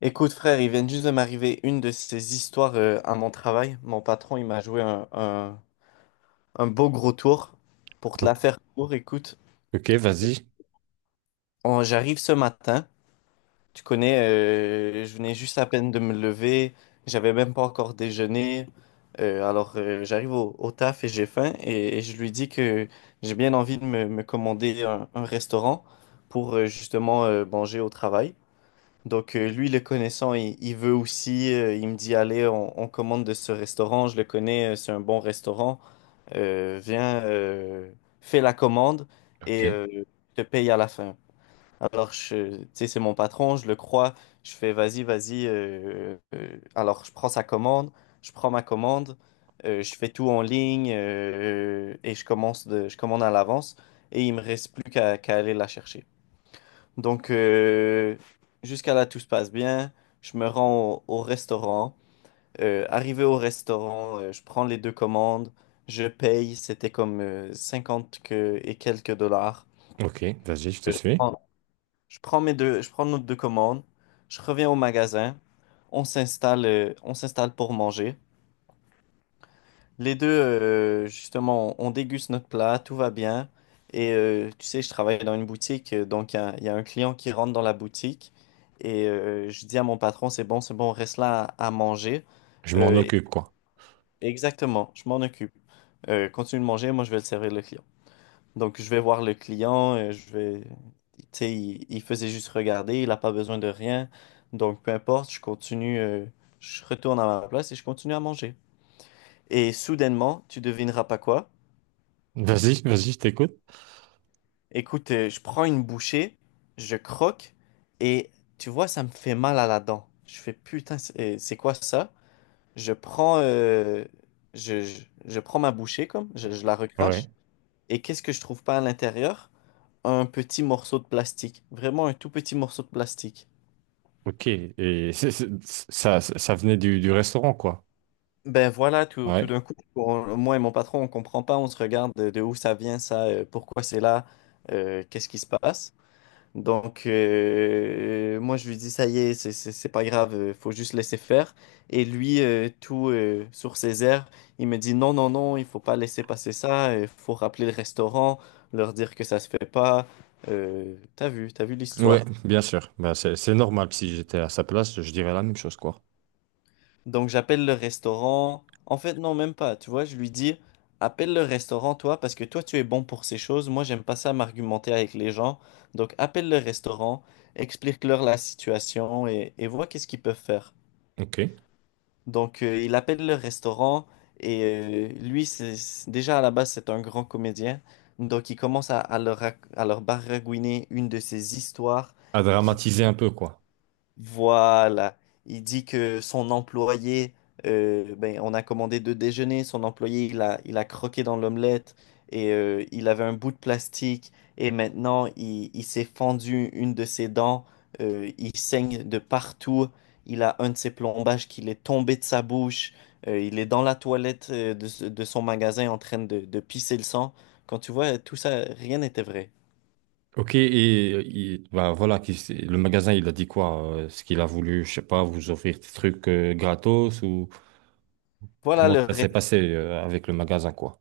Écoute, frère, il vient juste de m'arriver une de ces histoires à mon travail. Mon patron, il m'a joué un beau gros tour. Pour te la Ok, faire court, écoute, ok, vas-y. J'arrive ce matin. Tu connais, je venais juste à peine de me lever. J'avais même pas encore déjeuné. Alors, j'arrive au taf et j'ai faim. Et je lui dis que j'ai bien envie de me commander un restaurant pour justement manger au travail. Donc, lui, le connaissant, il veut aussi, il me dit, allez, on commande de ce restaurant, je le connais, c'est un bon restaurant. Viens, fais la commande Ok, et je te paye à la fin. Alors, tu sais, c'est mon patron, je le crois, je fais, vas-y, vas-y, alors je prends sa commande, je prends ma commande, je fais tout en ligne, et je commande à l'avance et il me reste plus qu'à aller la chercher. Donc, jusqu'à là, tout se passe bien. Je me rends au restaurant. Arrivé au restaurant, je prends les deux commandes. Je paye. C'était comme 50 et quelques dollars. ok, vas-y, je te Euh, Je suis. prends, je prends nos deux commandes. Je reviens au magasin. On s'installe pour manger. Justement, on déguste notre plat, tout va bien. Et tu sais, je travaille dans une boutique, donc il y a un client qui rentre dans la boutique. Et je dis à mon patron, c'est bon, reste là à manger. Je m'en Euh, occupe, quoi. Exactement, je m'en occupe. Continue de manger, moi je vais le servir le client. Donc je vais voir le client. Tu sais, il faisait juste regarder, il n'a pas besoin de rien. Donc peu importe, je continue, je retourne à ma place et je continue à manger. Et soudainement, tu devineras pas quoi? Vas-y, vas-y, je t'écoute. Écoute, je prends une bouchée, je croque et tu vois, ça me fait mal à la dent. Je fais putain, c'est quoi ça? Je prends, euh, je prends ma bouchée comme, je la recrache Ouais. et qu'est-ce que je trouve pas à l'intérieur? Un petit morceau de plastique, vraiment un tout petit morceau de plastique. Ok, et ça, ça venait du restaurant, quoi. Ben voilà, tout Ouais. d'un coup, moi et mon patron, on comprend pas, on se regarde de où ça vient ça, pourquoi c'est là, qu'est-ce qui se passe? Donc, moi, je lui dis, ça y est, c'est pas grave, faut juste laisser faire. Et lui, tout sur ses airs, il me dit, non, non, non, il faut pas laisser passer ça, il faut rappeler le restaurant, leur dire que ça se fait pas. T'as vu, t'as vu Ouais, l'histoire. bien sûr. Bah, c'est normal. Si j'étais à sa place, je dirais la même chose, quoi. Donc, j'appelle le restaurant. En fait, non, même pas, tu vois, je lui dis, appelle le restaurant, toi, parce que toi, tu es bon pour ces choses. Moi, j'aime pas ça m'argumenter avec les gens. Donc, appelle le restaurant, explique-leur la situation et vois qu'est-ce qu'ils peuvent faire. Ok. Donc, il appelle le restaurant et lui, déjà à la base, c'est un grand comédien. Donc, il commence à leur baragouiner une de ses histoires, À dramatiser un peu, quoi. voilà. Il dit que son employé, ben, on a commandé deux déjeuners, son employé, il a croqué dans l'omelette et il avait un bout de plastique et maintenant il s'est fendu une de ses dents, il saigne de partout, il a un de ses plombages qui est tombé de sa bouche, il est dans la toilette, de son magasin en train de pisser le sang. Quand tu vois tout ça, rien n'était vrai. Ok, et bah, voilà, le magasin, il a dit quoi? Ce qu'il a voulu, je sais pas, vous offrir des trucs gratos, ou Voilà comment le ça s'est passé avec le magasin, quoi.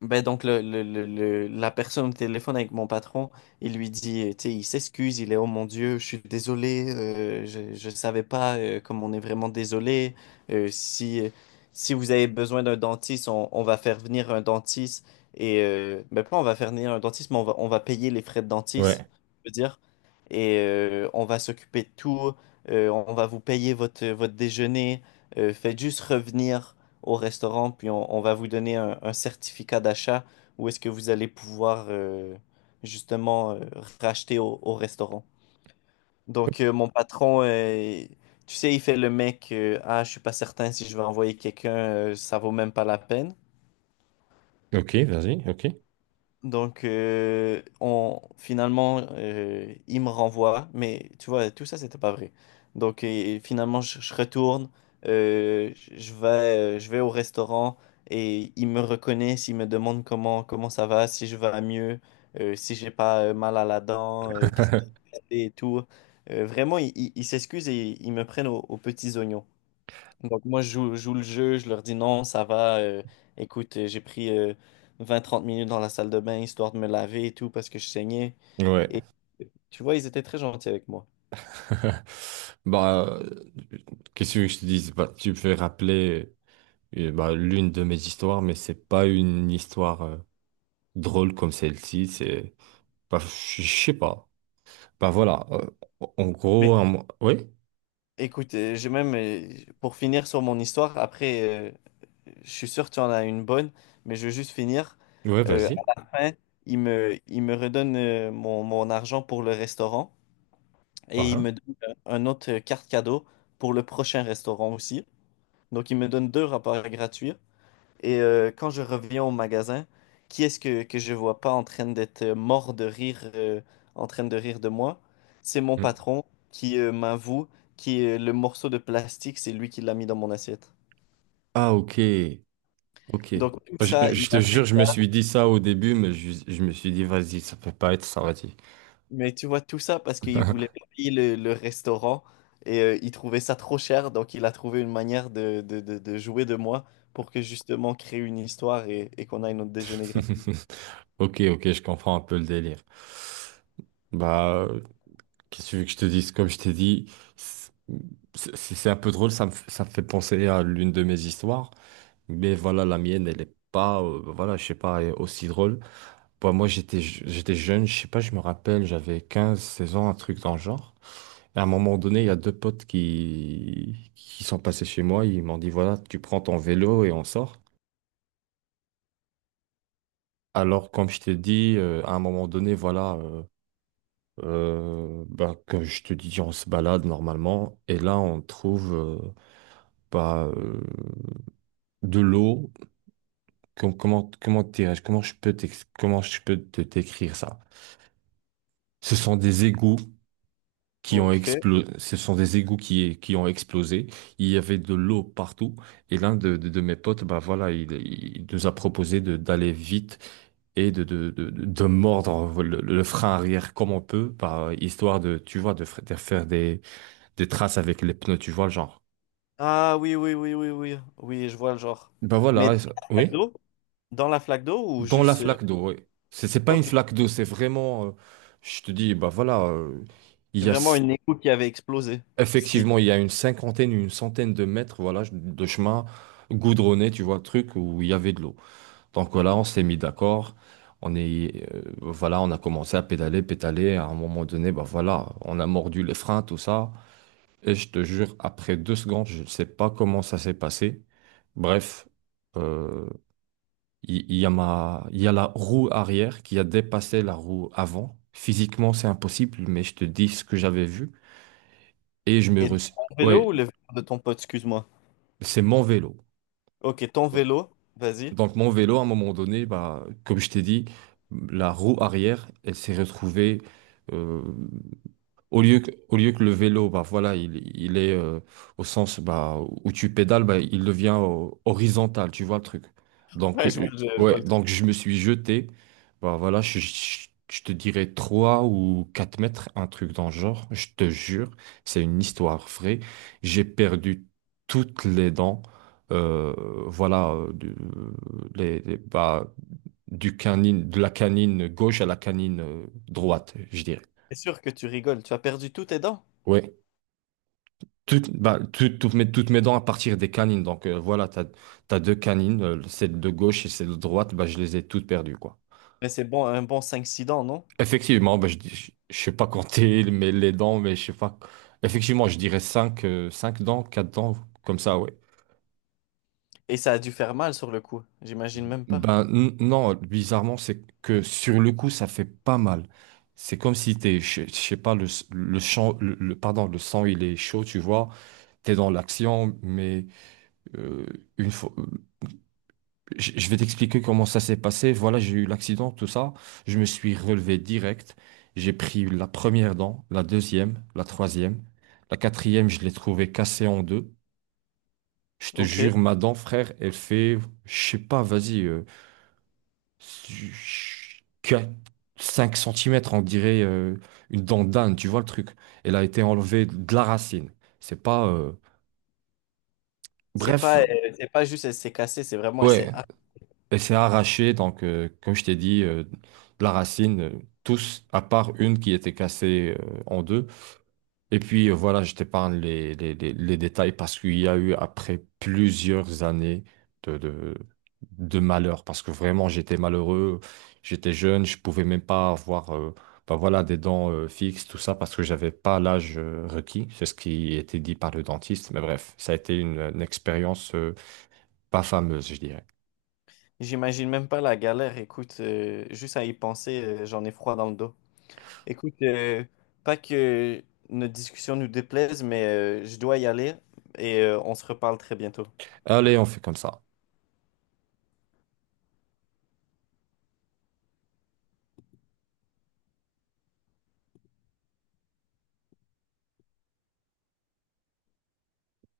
Ben donc la personne au téléphone avec mon patron, il lui dit, tu sais, il s'excuse, il est, oh mon Dieu, je suis désolé, je savais pas, comme on est vraiment désolé. euh, si euh, Si vous avez besoin d'un dentiste, on va faire venir un dentiste. Et ben pas on va faire venir un dentiste, mais on va payer les frais de dentiste, Ouais. je veux dire, et on va s'occuper de tout, on va vous payer votre déjeuner, faites juste revenir au restaurant, puis on va vous donner un certificat d'achat où est-ce que vous allez pouvoir justement racheter au restaurant. Donc, mon patron, tu sais, il fait le mec, ah, je suis pas certain si je vais envoyer quelqu'un, ça vaut même pas la peine. Ok, vas-y, ok. Donc, finalement, il me renvoie, mais tu vois, tout ça, c'était pas vrai. Donc, et finalement, je retourne, je vais au restaurant et ils me reconnaissent, ils me demandent comment ça va, si je vais mieux, si j'ai pas mal à la dent, qu'est-ce que j'ai fait et tout. Vraiment, ils s'excusent et ils me prennent aux petits oignons. Donc moi, je joue le jeu, je leur dis non, ça va, écoute, j'ai pris 20 30 minutes dans la salle de bain histoire de me laver et tout parce que je saignais. Ouais. Et tu vois, ils étaient très gentils avec moi. Bah, qu'est-ce que je te dis? Bah, tu me fais rappeler bah, l'une de mes histoires, mais c'est pas une histoire drôle comme celle-ci. C'est, bah, je sais pas. Bah voilà. En Mais gros, oui, écoute, pour finir sur mon histoire, après, euh, je suis sûr que tu en as une bonne, mais je veux juste finir. ouais, vas-y. À la fin, ils me redonnent mon argent pour le restaurant Ah, et ils hein. me donnent un autre carte cadeau pour le prochain restaurant aussi. Donc, ils me donnent deux rapports gratuits. Et quand je reviens au magasin, qui est-ce que je vois pas en train d'être, mort de rire, en train de rire de moi? C'est mon Mm. patron qui m'avoue que le morceau de plastique, c'est lui qui l'a mis dans mon assiette. Ah, ok, ok. Donc tout Bah, Je, ça, il je te a jure, fait je me ça. suis dit ça au début, mais je me suis dit, vas-y, ça peut pas être ça, vas-y. Mais tu vois, tout ça parce qu'il voulait pas payer le restaurant et il trouvait ça trop cher. Donc il a trouvé une manière de jouer de moi pour que justement créer une histoire et qu'on aille notre déjeuner gratuit. Ok, ok, je comprends un peu le délire. Bah. Qu'est-ce que tu veux que je te dise? Comme je t'ai dit, c'est c'est un peu drôle, ça me fait penser à l'une de mes histoires. Mais voilà, la mienne, elle est pas, bah voilà, je sais pas, elle est aussi drôle. Bah, moi, j'étais jeune, je sais pas, je me rappelle, j'avais 15 16 ans, un truc dans le genre. Et à un moment donné, il y a deux potes qui sont passés chez moi, ils m'ont dit, voilà, tu prends ton vélo et on sort. Alors, comme je t'ai dit, à un moment donné, voilà, bah, comme je te dis, on se balade normalement. Et là, on trouve, bah, de l'eau. Comment, dirais-je, comment je peux te t'écrire ça? Ce sont des égouts qui ont Donc. explosé. Ce sont des égouts qui ont explosé. Il y avait de l'eau partout. Et l'un de mes potes, bah voilà, il nous a proposé de d'aller vite et de mordre le frein arrière comme on peut, par histoire de, tu vois, de faire des traces avec les pneus, tu vois, le genre. Ah oui, oui, oui, oui, oui. Oui, je vois le genre. Bah Mais voilà, des et flaques oui. d'eau? Dans la flaque d'eau ou Dans la juste... flaque d'eau, oui. C'est pas une Ok, flaque d'eau, c'est vraiment, je te dis, bah voilà, il c'est y a vraiment s- une écho qui avait explosé. C'était... effectivement, il y a une cinquantaine, une centaine de mètres, voilà, de chemin goudronné, tu vois, le truc où il y avait de l'eau. Donc voilà, on s'est mis d'accord. On est, voilà, on a commencé à pédaler, pédaler. À un moment donné, bah voilà, on a mordu les freins, tout ça. Et je te jure, après 2 secondes, je ne sais pas comment ça s'est passé. Bref. euh, il y a la roue arrière qui a dépassé la roue avant. Physiquement, c'est impossible, mais je te dis ce que j'avais vu. Et je me Et re... ton Ouais, vélo ou le vélo de ton pote, excuse-moi. c'est mon vélo. Ok, ton Ouais. vélo, vas-y. Donc, mon vélo, à un moment donné, bah, comme je t'ai dit, la roue arrière, elle s'est retrouvée. euh, au lieu que le vélo, bah voilà, il est au sens bah, où tu pédales, bah, il devient horizontal, tu vois le truc. Donc, Ouais, je vois, je vois ouais, le truc. donc je me suis jeté, bah voilà, je te dirais 3 ou 4 mètres, un truc dans le genre, je te jure, c'est une histoire vraie. J'ai perdu toutes les dents, euh, voilà, bah, du canine, de la canine gauche à la canine droite, je dirais. C'est sûr que tu rigoles, tu as perdu tous tes dents. Ouais. Toutes, bah, toutes mes dents à partir des canines. Donc voilà, t'as deux canines, celle de gauche et celle de droite, bah, je les ai toutes perdues, quoi. Mais c'est bon, un bon cinq six dents, non? Effectivement, bah, je sais pas compter mais les dents, mais je sais pas. Effectivement, je dirais cinq dents, quatre dents, comme ça, ouais. Et ça a dû faire mal sur le coup, j'imagine même pas. Ben non, bizarrement, c'est que sur le coup, ça fait pas mal. C'est comme si t'es, je sais pas, le, s- le, champ- le- pardon, le sang, il est chaud, tu vois. T'es dans l'action, mais euh, une fois. Je vais t'expliquer comment ça s'est passé. Voilà, j'ai eu l'accident, tout ça. Je me suis relevé direct. J'ai pris la première dent, la deuxième, la troisième. La quatrième, je l'ai trouvée cassée en deux. Je te Ok, jure, ma dent, frère, elle fait, je sais pas, vas-y, 5 centimètres. On dirait une dent d'âne, tu vois le truc. Elle a été enlevée de la racine. C'est pas... c'est Bref, pas, euh, c'est pas juste elle s'est cassée, c'est vraiment elle s'est... ouais, ah. et c'est arraché, donc, comme je t'ai dit, de la racine, tous, à part une qui était cassée en deux. Et puis, voilà, je t'épargne les détails parce qu'il y a eu, après plusieurs années de, de, de malheur, parce que vraiment, j'étais malheureux, j'étais jeune, je pouvais même pas avoir bah voilà, des dents fixes, tout ça, parce que j'avais pas l'âge requis. C'est ce qui était dit par le dentiste. Mais bref, ça a été une expérience pas fameuse, je dirais. J'imagine même pas la galère, écoute, juste à y penser, j'en ai froid dans le dos. Écoute, pas que notre discussion nous déplaise, mais je dois y aller et on se reparle très bientôt. Allez, on fait comme ça.